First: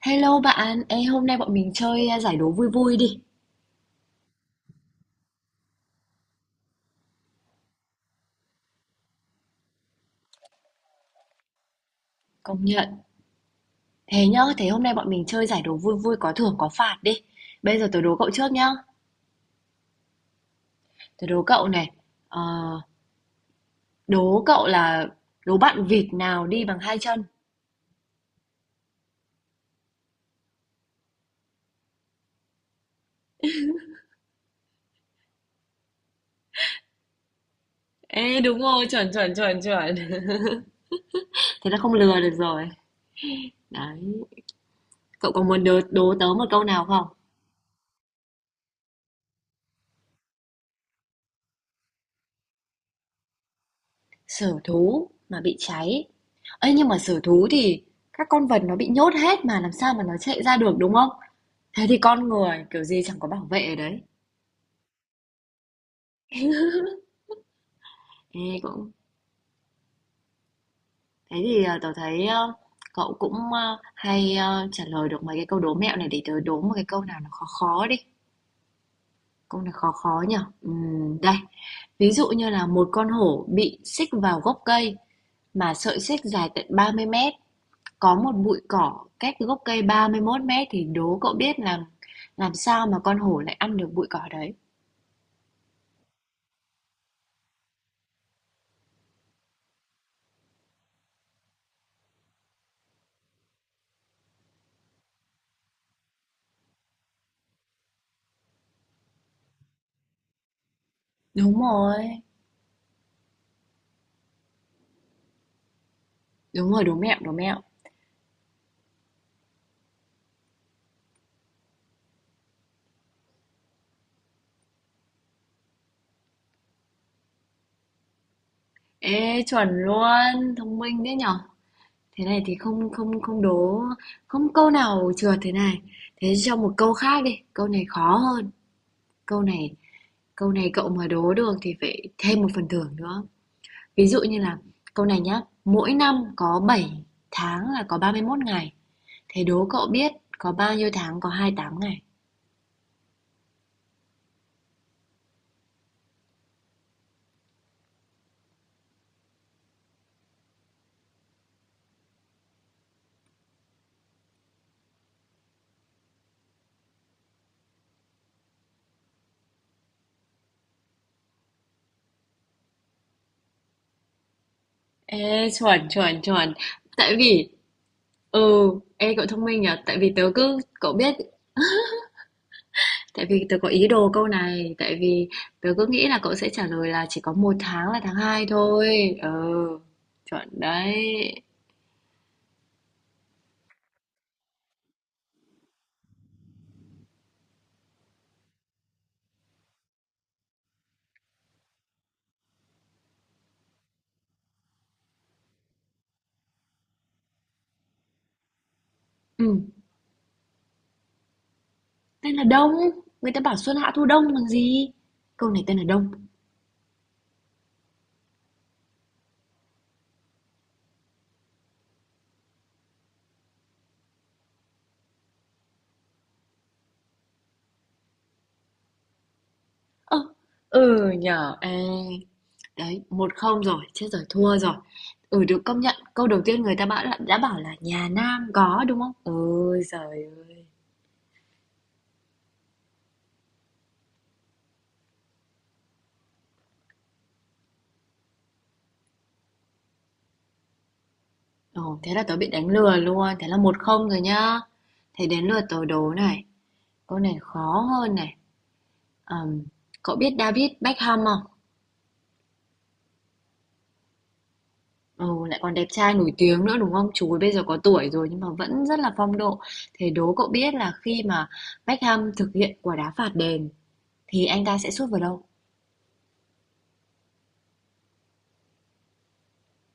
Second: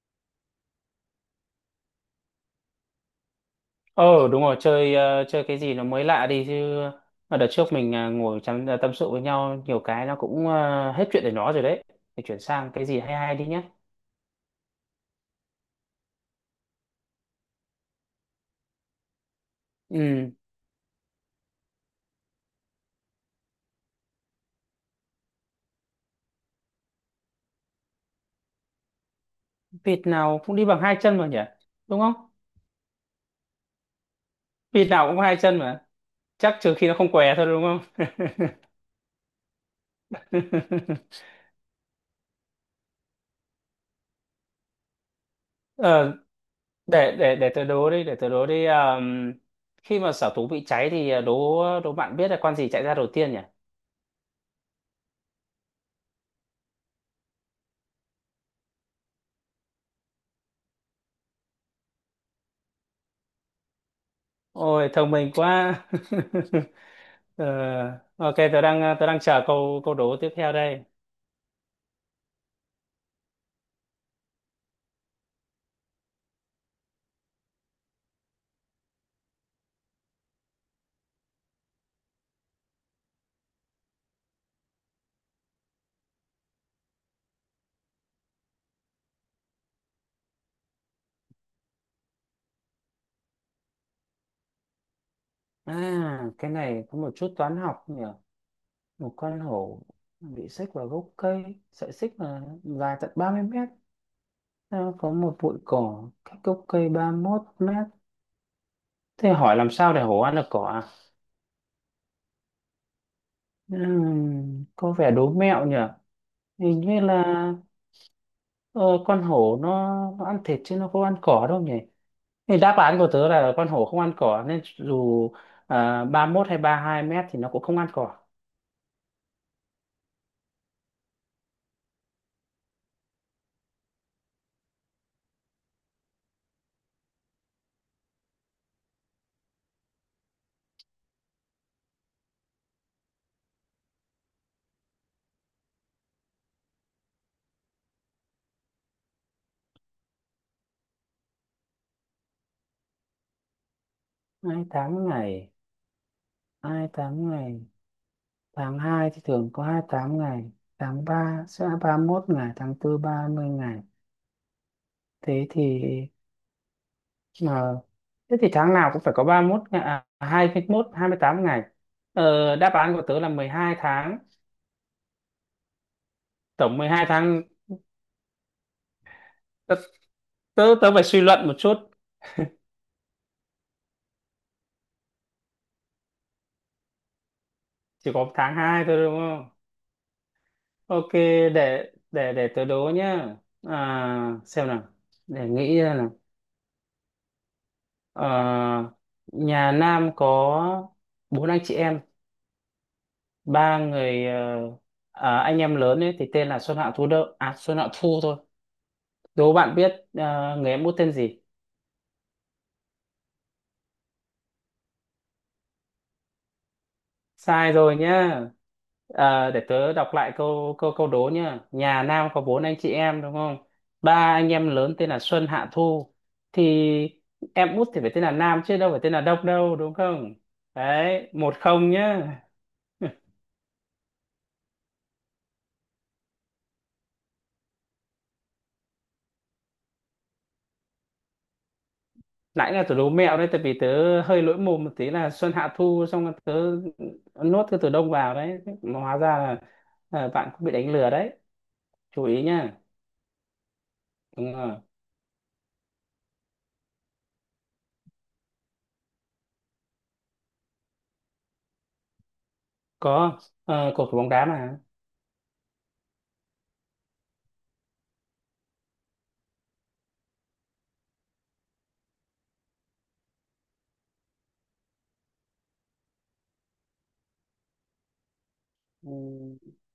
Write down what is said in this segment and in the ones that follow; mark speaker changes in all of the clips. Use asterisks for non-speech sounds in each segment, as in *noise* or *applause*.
Speaker 1: Hello bạn. Hôm nay bọn mình chơi giải đố vui vui đi.
Speaker 2: Ờ đúng rồi, chơi chơi cái gì nó mới lạ đi chứ. Mà đợt trước mình ngồi chăm tâm sự với nhau nhiều cái nó cũng hết chuyện để nó rồi đấy, thì chuyển
Speaker 1: Công
Speaker 2: sang cái
Speaker 1: nhận.
Speaker 2: gì hay hay đi nhé.
Speaker 1: Thế nhá, thế hôm nay bọn mình chơi giải đố vui vui có thưởng có phạt đi. Bây giờ tớ đố cậu trước nhá.
Speaker 2: Ừ,
Speaker 1: Tớ đố cậu này. Ờ, đố cậu là đố bạn vịt nào đi bằng hai chân.
Speaker 2: vịt nào cũng đi bằng hai chân mà nhỉ? Đúng không? Vịt nào cũng có hai chân mà, chắc trừ khi nó không què thôi, đúng không?
Speaker 1: Ê đúng rồi, chuẩn chuẩn chuẩn chuẩn. *laughs*
Speaker 2: *laughs*
Speaker 1: Thế là không lừa được rồi. Đấy. Cậu có muốn đố
Speaker 2: Ờ,
Speaker 1: tớ một câu nào không?
Speaker 2: để tớ đố đi, để tớ đố đi. Khi mà sở thú bị cháy thì đố đố bạn biết là con gì chạy ra đầu tiên nhỉ?
Speaker 1: Sở thú mà bị cháy. Ê, nhưng mà sở thú thì các con vật nó bị nhốt hết mà làm sao mà nó chạy ra được đúng không? Thế thì con người kiểu gì chẳng có bảo vệ ở đấy.
Speaker 2: Ôi thông minh quá. *laughs* Ờ, ok,
Speaker 1: Ê,
Speaker 2: tôi
Speaker 1: cũng
Speaker 2: đang tôi đang chờ câu câu đố tiếp theo đây.
Speaker 1: thế thì tớ thấy cậu cũng hay trả lời được mấy cái câu đố mẹo này để tớ đố một cái câu nào nó khó khó đi. Câu này khó khó nhở? Đây, ví dụ như là một con hổ bị xích vào gốc cây mà sợi xích dài tận 30 mét, có một bụi cỏ cách gốc cây 31 mét thì đố cậu biết là làm sao mà con hổ lại ăn được bụi cỏ đấy.
Speaker 2: À, cái này có một chút toán học nhỉ. Một con hổ bị xích vào gốc cây, sợi xích là dài tận 30 mét, nó có một bụi cỏ cách gốc cây ba mốt mét. Thế hỏi làm sao để hổ ăn được cỏ à?
Speaker 1: Đúng rồi,
Speaker 2: Có vẻ đố mẹo nhỉ.
Speaker 1: đúng
Speaker 2: Hình
Speaker 1: rồi, đố
Speaker 2: như
Speaker 1: mẹo, đố
Speaker 2: là
Speaker 1: mẹo.
Speaker 2: ờ, con hổ nó ăn thịt chứ nó không ăn cỏ đâu nhỉ? Thì đáp án của tớ là con hổ không ăn cỏ, nên dù 31 hay 32 mét thì nó cũng không ăn cỏ.
Speaker 1: Ê chuẩn luôn, thông minh đấy nhở. Thế này thì không không không đố không câu nào trượt thế này. Thế cho một câu khác đi, câu này khó hơn. Câu này câu này cậu mà đố được thì phải thêm một phần thưởng nữa. Ví dụ như là câu này nhá, mỗi năm có 7 tháng là có 31 ngày. Thế đố cậu biết có bao nhiêu tháng có 28 ngày.
Speaker 2: Hai tháng ngày, hai tháng ngày, tháng 2 thì thường có 28 ngày, tháng 3 sẽ 31 ngày, tháng 4 30 ngày. Thế thì mà thế thì tháng nào cũng phải có 31 ngày, à, 21, 28 ngày. Ờ, đáp án của tớ là 12 tháng,
Speaker 1: Ê chuẩn chuẩn chuẩn.
Speaker 2: tổng 12
Speaker 1: Tại
Speaker 2: tháng.
Speaker 1: vì ừ, ê cậu thông minh
Speaker 2: tớ
Speaker 1: nhở, tại vì tớ cứ
Speaker 2: tớ, tớ
Speaker 1: cậu
Speaker 2: phải
Speaker 1: biết
Speaker 2: suy luận một chút,
Speaker 1: tại vì tớ có ý đồ câu này, tại vì tớ cứ nghĩ là cậu sẽ trả lời là chỉ có một tháng là
Speaker 2: chỉ
Speaker 1: tháng
Speaker 2: có
Speaker 1: 2
Speaker 2: tháng 2 thôi đúng
Speaker 1: thôi. Ờ,
Speaker 2: không?
Speaker 1: chuẩn
Speaker 2: Ok,
Speaker 1: đấy.
Speaker 2: để tớ đố nhá. À, xem nào. Để nghĩ ra nào. Ờ, nhà Nam có bốn anh chị em, ba người anh em lớn ấy thì tên là Xuân Hạ Thu Đậu. À, Xuân Hạ Thu thôi.
Speaker 1: Ừ,
Speaker 2: Đố bạn biết người em út tên gì?
Speaker 1: tên là Đông. Người ta bảo xuân hạ thu đông bằng gì? Câu này tên là Đông.
Speaker 2: Sai rồi nhá. Ờ, để tớ đọc lại câu câu câu đố nhá. Nhà Nam có bốn anh chị em đúng không, ba anh em lớn tên là Xuân Hạ Thu, thì em út thì phải tên là Nam chứ đâu phải tên là Đông, đâu đúng
Speaker 1: Ơ,
Speaker 2: không?
Speaker 1: ừ
Speaker 2: Đấy, một
Speaker 1: nhở, ê.
Speaker 2: không nhá.
Speaker 1: Đấy,
Speaker 2: *laughs*
Speaker 1: một không rồi, chết rồi, thua rồi. Ừ, được công nhận. Câu đầu tiên người ta bảo là, đã bảo là nhà Nam có đúng không? Ôi giời ơi.
Speaker 2: Nãy là tớ đố mẹo đấy, tại vì tớ hơi lỗi mồm một tí là Xuân Hạ Thu xong rồi tớ nốt cái từ Đông vào đấy. Mà hóa ra là bạn cũng bị đánh lừa đấy.
Speaker 1: Ồ, thế là
Speaker 2: Chú
Speaker 1: tớ
Speaker 2: ý
Speaker 1: bị đánh
Speaker 2: nhá.
Speaker 1: lừa luôn. Thế là một không rồi
Speaker 2: Đúng
Speaker 1: nhá.
Speaker 2: rồi.
Speaker 1: Thế đến lượt tớ đố này. Câu này khó hơn này. Ờm, cậu biết David Beckham không?
Speaker 2: Có, cầu thủ bóng đá mà.
Speaker 1: Ừ, lại còn đẹp trai nổi tiếng nữa đúng không? Chú ấy bây giờ có tuổi rồi nhưng mà vẫn rất là phong độ. Thế đố cậu biết là khi mà Beckham thực hiện quả đá phạt đền thì anh ta sẽ sút vào đâu?
Speaker 2: Ừ,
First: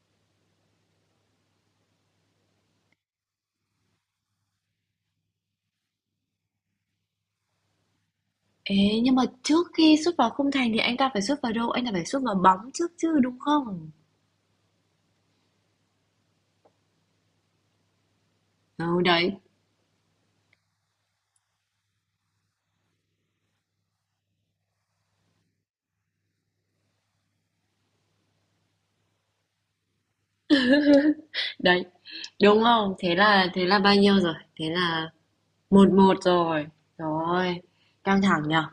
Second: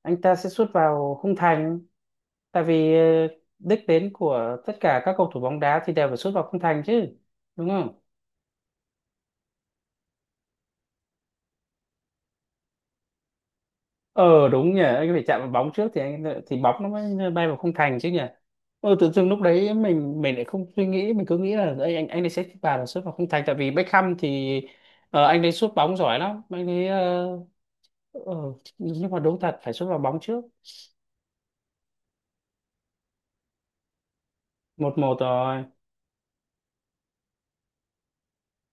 Speaker 2: anh ta sẽ sút vào khung thành, tại vì đích đến của tất cả các cầu thủ bóng đá thì đều phải sút vào khung thành chứ, đúng không?
Speaker 1: Ê, nhưng mà trước khi sút vào khung thành thì anh ta phải sút vào đâu? Anh ta phải sút vào bóng trước chứ đúng không?
Speaker 2: Ờ đúng nhỉ, anh phải chạm vào bóng trước thì anh thì bóng nó mới bay vào khung thành chứ nhỉ. Ờ,
Speaker 1: Ừ,
Speaker 2: tự dưng
Speaker 1: đấy,
Speaker 2: lúc đấy mình lại không suy nghĩ, mình cứ nghĩ là anh ấy sẽ vào là sút vào khung thành, tại vì Beckham thì anh ấy sút bóng giỏi lắm, anh ấy ờ, nhưng mà đúng thật phải sút vào bóng trước.
Speaker 1: đấy. Đúng không? Thế là bao nhiêu rồi? Thế
Speaker 2: Một
Speaker 1: là
Speaker 2: một rồi.
Speaker 1: một một rồi. Rồi, căng thẳng nhở?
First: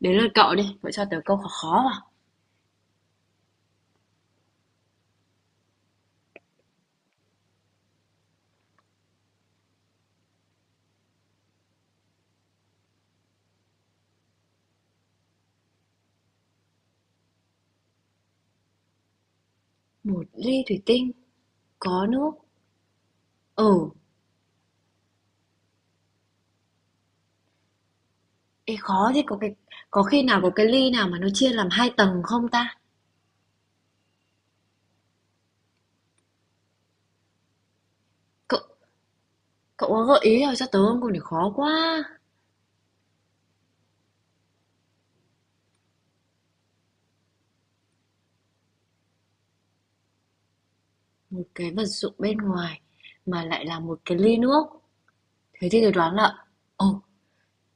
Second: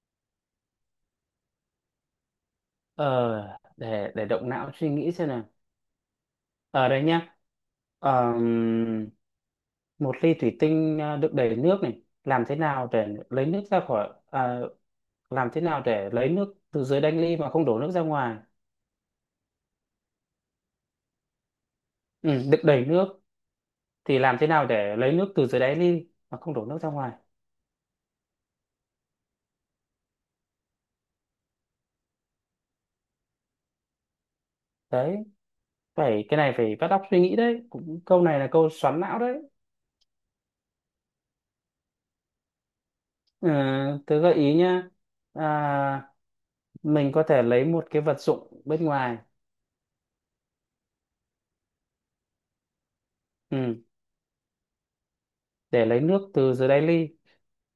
Speaker 1: Đến lượt cậu đi, cậu cho tớ câu khó khó vào.
Speaker 2: Ờ, để động não suy nghĩ xem, ở đây nhá. Ờm, Một ly thủy tinh đựng đầy nước này, làm thế nào để lấy nước ra khỏi, làm thế nào để lấy nước từ dưới đáy ly mà không đổ nước ra ngoài?
Speaker 1: Một ly thủy tinh có nước.
Speaker 2: Ừ, đựng đầy nước,
Speaker 1: Ừ,
Speaker 2: thì làm thế nào để lấy nước từ dưới đáy ly mà không đổ nước ra ngoài?
Speaker 1: ê khó thế có cái có khi nào có cái ly nào mà nó chia làm hai tầng không ta?
Speaker 2: Đấy, phải, cái này phải bắt óc suy nghĩ đấy, cũng câu này là
Speaker 1: Cậu
Speaker 2: câu xoắn não đấy.
Speaker 1: cậu có gợi ý nào cho tớ không? Còn để khó quá.
Speaker 2: Ừ, tớ gợi ý nhá. À, mình có thể lấy một cái vật dụng bên ngoài.
Speaker 1: Một cái vật dụng bên ngoài mà lại là
Speaker 2: Ừ,
Speaker 1: một cái ly nước. Thế thì
Speaker 2: để
Speaker 1: tôi
Speaker 2: lấy
Speaker 1: đoán
Speaker 2: nước
Speaker 1: là
Speaker 2: từ dưới đáy
Speaker 1: Ồ,
Speaker 2: ly.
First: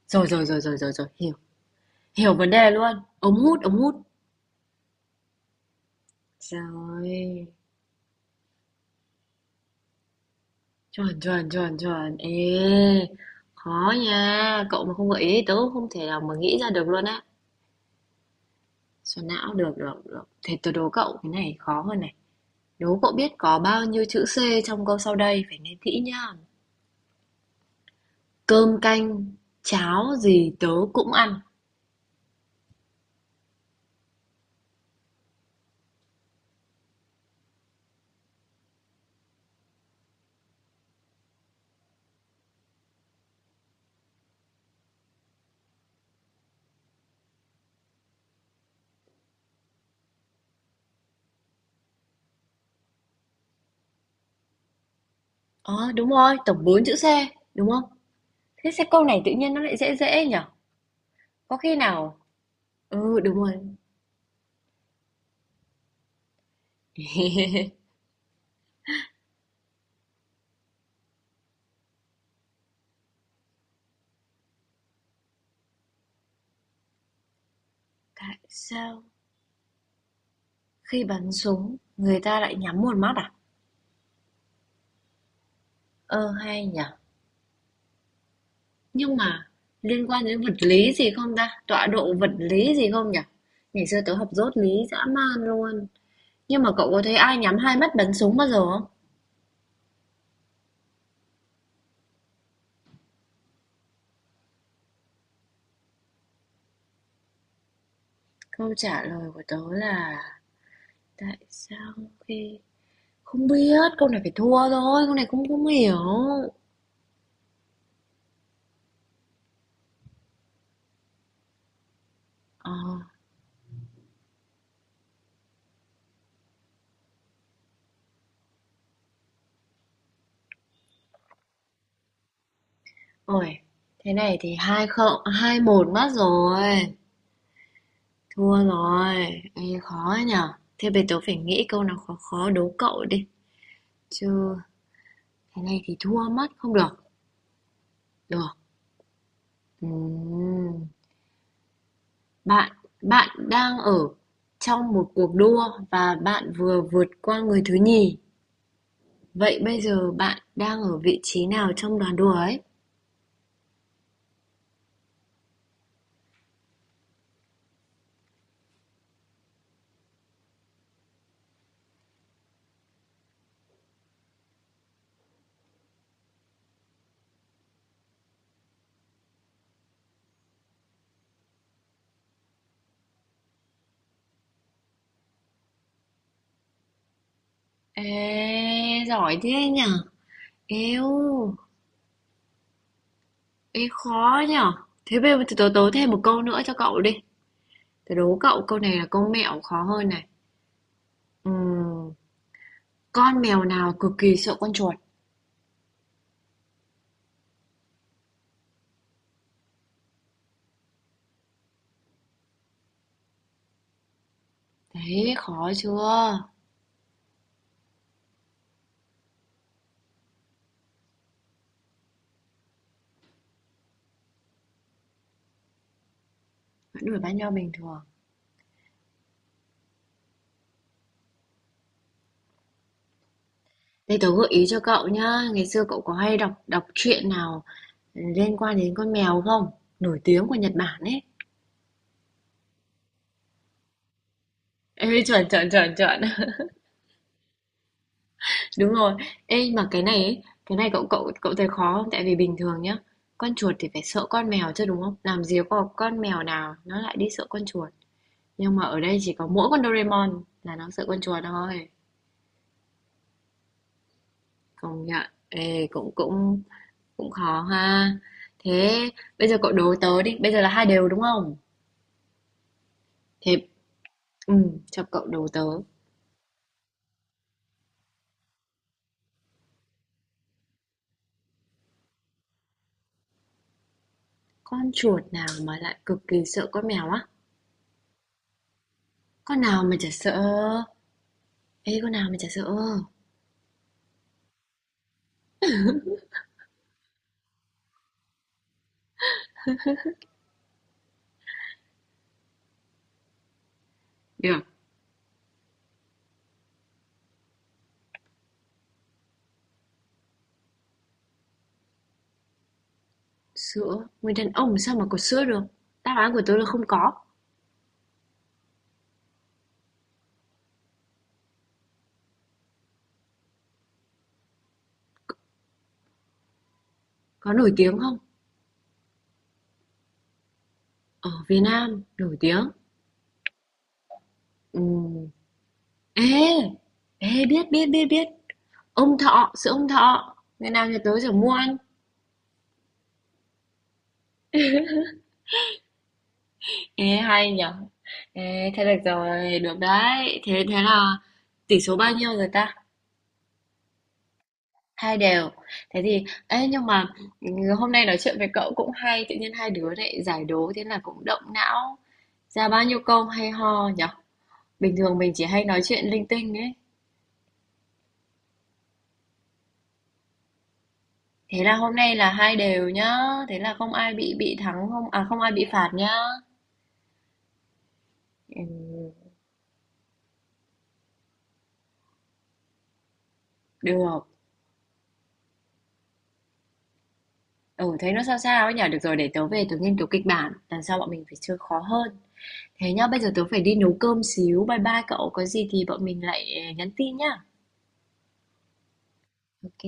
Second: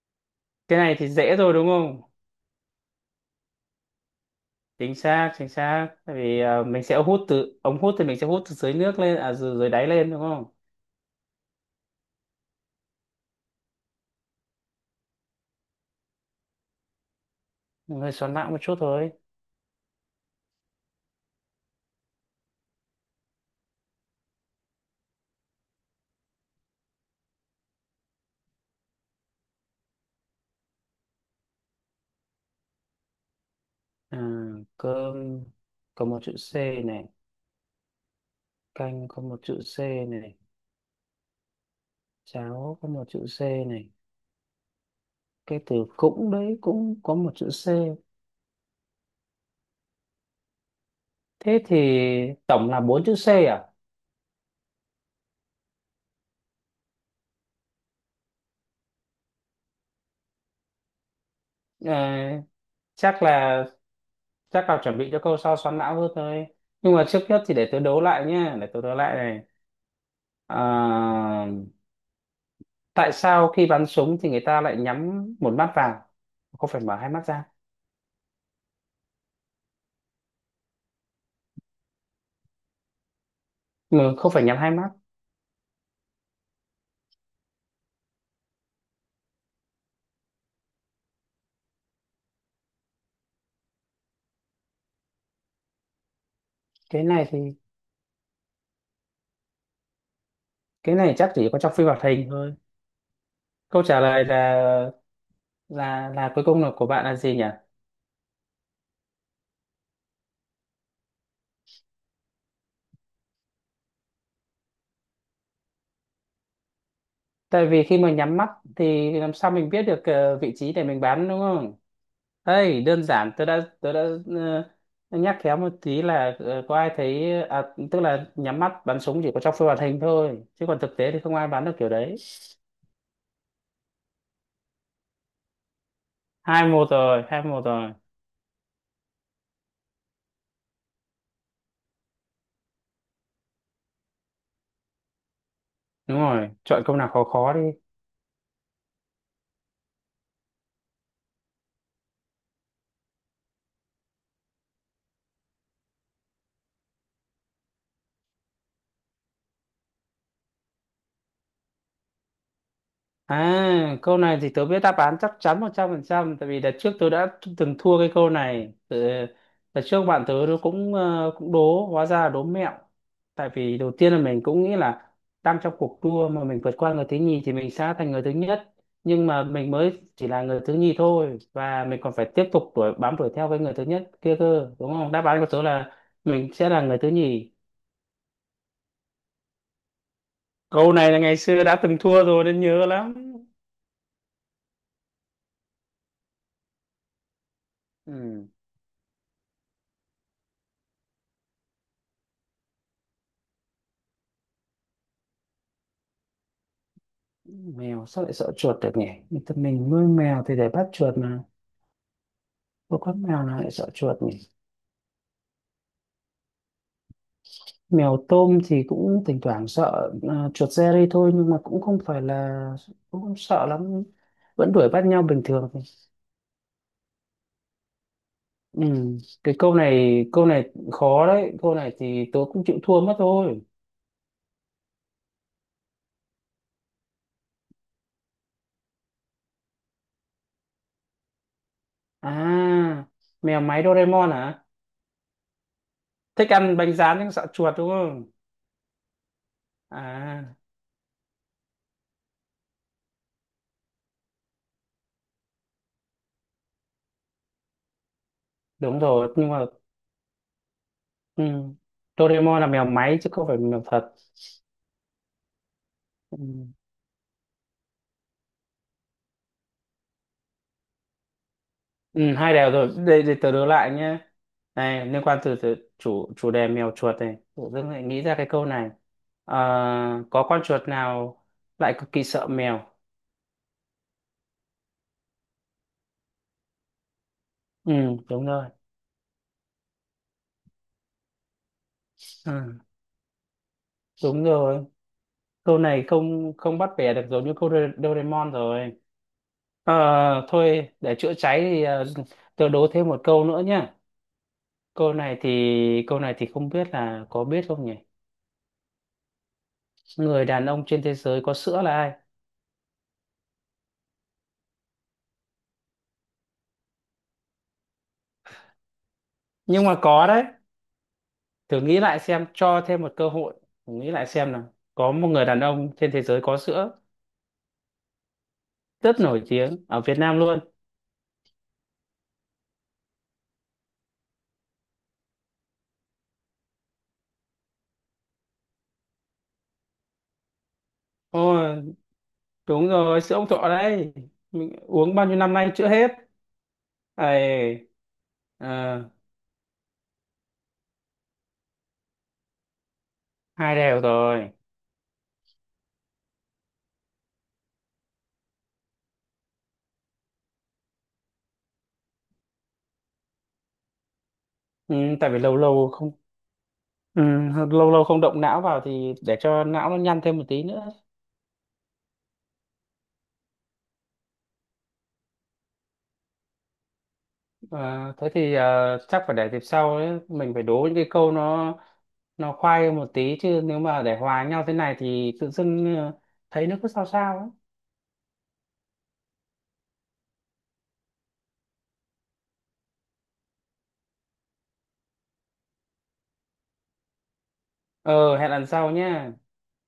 Speaker 1: rồi rồi rồi rồi
Speaker 2: Cái
Speaker 1: rồi
Speaker 2: này
Speaker 1: rồi,
Speaker 2: thì
Speaker 1: hiểu.
Speaker 2: dễ rồi đúng không?
Speaker 1: Hiểu vấn đề luôn. Ống hút, ống hút.
Speaker 2: Chính xác, chính xác. Tại vì mình sẽ hút
Speaker 1: Rồi.
Speaker 2: từ ống hút thì mình sẽ hút từ dưới nước lên, dưới đáy lên đúng không?
Speaker 1: Chuẩn chuẩn chuẩn chuẩn. Ê, khó nha. Cậu mà không gợi ý thì tớ cũng không thể nào mà nghĩ ra được luôn á.
Speaker 2: Mình hơi xoắn não một chút thôi.
Speaker 1: Xoắn não, được, được, được. Thế tôi đố cậu cái này khó hơn này. Đố cậu biết có bao nhiêu chữ C trong câu sau đây, phải nghe kỹ nhá. Cơm canh, cháo gì tớ cũng ăn.
Speaker 2: À, cơm có một chữ C này, canh có một chữ C này, cháo có một chữ C này, cái từ cũng đấy cũng có một chữ C, thế thì tổng là bốn chữ C à?
Speaker 1: Đúng rồi, tổng 4 chữ C, đúng không? Thế sẽ câu này tự nhiên nó lại dễ dễ nhở? Có khi nào...
Speaker 2: À,
Speaker 1: Ừ,
Speaker 2: chắc
Speaker 1: đúng rồi.
Speaker 2: là, chắc là chuẩn bị cho câu sau xoắn não hơn thôi. Nhưng mà trước nhất thì để
Speaker 1: *laughs*
Speaker 2: tôi đố lại nhé, để tôi đố lại này. À, tại sao khi bắn súng thì người ta lại nhắm một mắt vào, không phải mở hai mắt ra,
Speaker 1: Tại sao khi bắn súng người ta lại nhắm một mắt à?
Speaker 2: mà không phải nhắm hai mắt?
Speaker 1: Ờ, hay nhở. Nhưng mà liên quan đến vật lý gì không ta? Tọa độ vật lý gì không nhở? Ngày xưa tớ học dốt lý dã man luôn. Nhưng mà cậu có
Speaker 2: cái
Speaker 1: thấy
Speaker 2: này
Speaker 1: ai
Speaker 2: thì
Speaker 1: nhắm hai mắt bắn súng bao giờ không?
Speaker 2: cái này chắc chỉ có trong phim hoạt hình thôi. Câu trả lời là, cuối cùng là của bạn là gì nhỉ?
Speaker 1: Câu trả lời của tớ là tại sao khi không biết, câu này phải thua thôi, câu này cũng không hiểu.
Speaker 2: Tại vì khi mà nhắm mắt thì làm sao mình biết được vị trí để mình bắn đúng không?
Speaker 1: Ờ,
Speaker 2: Đây đơn giản, tôi đã ờ, nhắc khéo một tí là có ai thấy tức là nhắm mắt bắn súng chỉ có trong phim hoạt hình thôi, chứ còn thực tế thì không ai bắn được kiểu đấy.
Speaker 1: ôi, thế này thì hai không, hai một mất
Speaker 2: hai một
Speaker 1: rồi,
Speaker 2: rồi hai một rồi
Speaker 1: thua rồi. Ê, khó nhở. Thế bây tớ phải nghĩ câu nào khó khó đố cậu đi, chứ thế này thì
Speaker 2: Đúng
Speaker 1: thua mất
Speaker 2: rồi,
Speaker 1: không
Speaker 2: chọn câu
Speaker 1: được.
Speaker 2: nào khó khó đi.
Speaker 1: Được. Ừm, Bạn, bạn đang ở trong một cuộc đua và bạn vừa vượt qua người thứ nhì. Vậy bây giờ bạn đang ở vị trí nào trong đoàn đua ấy?
Speaker 2: À, câu này thì tớ biết đáp án chắc chắn một trăm phần trăm, tại vì đợt trước tớ đã từng thua cái câu này. Đợt trước bạn tớ nó cũng cũng đố, hóa ra là đố mẹo. Tại vì đầu tiên là mình cũng nghĩ là đang trong cuộc đua mà mình vượt qua người thứ nhì thì mình sẽ thành người thứ nhất. Nhưng mà mình mới chỉ là người thứ nhì thôi, và mình còn phải tiếp tục đuổi theo với người thứ nhất kia cơ, đúng không? Đáp án của tớ là mình sẽ là người thứ nhì.
Speaker 1: Ê, giỏi thế nhở?
Speaker 2: Câu
Speaker 1: Eo,
Speaker 2: này là ngày xưa đã từng thua rồi nên nhớ lắm.
Speaker 1: ê khó nhở? Thế bây giờ tớ, tớ tớ thêm một câu nữa cho cậu đi. Tớ đố
Speaker 2: Ừ.
Speaker 1: cậu câu này là câu mẹo khó hơn này. Ừm, con mèo nào cực kỳ sợ con chuột?
Speaker 2: Mèo sao lại sợ chuột được nhỉ, người ta mình nuôi mèo thì để bắt chuột mà, có con mèo nào lại sợ chuột nhỉ?
Speaker 1: Đấy, khó chưa?
Speaker 2: Mèo tôm thì cũng thỉnh thoảng sợ chuột Jerry thôi, nhưng mà cũng không phải là, cũng không sợ lắm, vẫn đuổi bắt nhau bình thường.
Speaker 1: Vẫn đuổi bắt nhau bình thường.
Speaker 2: Ừ. cái câu này khó đấy, câu này thì tớ cũng chịu thua mất thôi.
Speaker 1: Đây tớ gợi ý cho cậu nhá. Ngày xưa cậu có hay đọc đọc truyện nào liên quan đến con mèo không? Nổi tiếng của Nhật Bản ấy.
Speaker 2: À, mèo máy Doraemon hả?
Speaker 1: Ê, chuẩn chuẩn chuẩn chuẩn.
Speaker 2: Thích ăn bánh rán nhưng sợ chuột đúng không?
Speaker 1: Đúng rồi. Ê, mà cái này ấy,
Speaker 2: À
Speaker 1: cái này cậu cậu cậu thấy khó không? Tại vì bình thường nhá, con chuột thì phải sợ con mèo chứ đúng không? Làm gì có con mèo nào nó lại đi sợ con chuột. Nhưng mà
Speaker 2: đúng
Speaker 1: ở đây chỉ
Speaker 2: rồi,
Speaker 1: có
Speaker 2: nhưng mà,
Speaker 1: mỗi con Doraemon là nó sợ con
Speaker 2: ừ,
Speaker 1: chuột thôi.
Speaker 2: Doraemon là mèo máy chứ không phải mèo thật.
Speaker 1: Công nhận. Ê, cũng
Speaker 2: Ừ.
Speaker 1: cũng cũng khó ha. Thế bây giờ cậu đố tớ đi, bây giờ là hai đều đúng không?
Speaker 2: Ừ, hai đều rồi, đây để tớ
Speaker 1: Thế
Speaker 2: đố lại nhé.
Speaker 1: ừ, cho
Speaker 2: Này liên
Speaker 1: cậu
Speaker 2: quan
Speaker 1: đố
Speaker 2: từ,
Speaker 1: tớ.
Speaker 2: từ chủ chủ đề mèo chuột này, tự dưng lại nghĩ ra cái câu này. Ờ, có con chuột nào lại cực kỳ sợ mèo?
Speaker 1: Con chuột nào mà lại cực kỳ sợ con mèo á?
Speaker 2: Ừ đúng rồi.
Speaker 1: Con nào mà chả sợ? Ê, con nào mà chả sợ?
Speaker 2: Ừ, đúng rồi, câu này không, không bắt bẻ được, giống như câu Doraemon rồi. Ờ, thôi để chữa cháy thì tớ đố thêm một câu nữa nhé.
Speaker 1: Được.
Speaker 2: Câu này thì câu này thì không biết là có biết không nhỉ, người đàn ông trên thế giới có sữa là ai?
Speaker 1: Sữa, người đàn ông sao mà có sữa được? Đáp án của tôi là không có.
Speaker 2: Nhưng mà có đấy, thử nghĩ lại xem, cho thêm một cơ hội. Thử nghĩ lại xem nào, có một người đàn ông trên thế giới có sữa,
Speaker 1: Có nổi tiếng không?
Speaker 2: rất nổi tiếng ở Việt Nam luôn.
Speaker 1: Ở Việt Nam, nổi tiếng. Ừm. Ê, ê, biết. Ông Thọ, sữa ông Thọ. Ngày nào nhà tớ sẽ mua ăn.
Speaker 2: Ôi đúng rồi, sữa ông Thọ đấy, mình uống bao nhiêu năm nay chưa hết
Speaker 1: Ê, hay nhở?
Speaker 2: ấy. Ờ,
Speaker 1: Ê, thế được rồi, được đấy. Thế thế là tỷ số bao nhiêu rồi ta?
Speaker 2: hai đều rồi.
Speaker 1: Hai đều. Thế thì, ê, nhưng mà ừ, hôm nay nói chuyện với cậu cũng hay. Tự nhiên hai đứa lại giải đố, thế là cũng động não. Ra bao nhiêu câu hay ho nhở? Bình
Speaker 2: Ừ,
Speaker 1: thường
Speaker 2: tại
Speaker 1: mình
Speaker 2: vì
Speaker 1: chỉ
Speaker 2: lâu
Speaker 1: hay nói
Speaker 2: lâu
Speaker 1: chuyện
Speaker 2: không,
Speaker 1: linh tinh ấy.
Speaker 2: ừ, lâu lâu không động não vào thì để cho não nó nhăn thêm một tí nữa.
Speaker 1: Thế là hôm nay là hai đều nhá. Thế là không ai bị thắng không à không ai bị phạt nhá.
Speaker 2: À, thế thì chắc
Speaker 1: Ừm,
Speaker 2: phải để dịp sau ấy. Mình phải đố những cái câu nó khoai hơn một tí chứ, nếu mà để
Speaker 1: được.
Speaker 2: hòa nhau thế này thì tự dưng thấy nó cứ sao sao ấy.
Speaker 1: Ừ thấy nó sao sao ấy nhở. Được rồi để tớ về tớ nghiên cứu kịch bản. Lần sau bọn mình phải chơi khó hơn. Thế nhá, bây giờ tớ phải đi nấu cơm xíu. Bye bye cậu. Có gì thì bọn mình lại nhắn tin nhá.
Speaker 2: Ờ, hẹn lần sau nhé.
Speaker 1: Ok.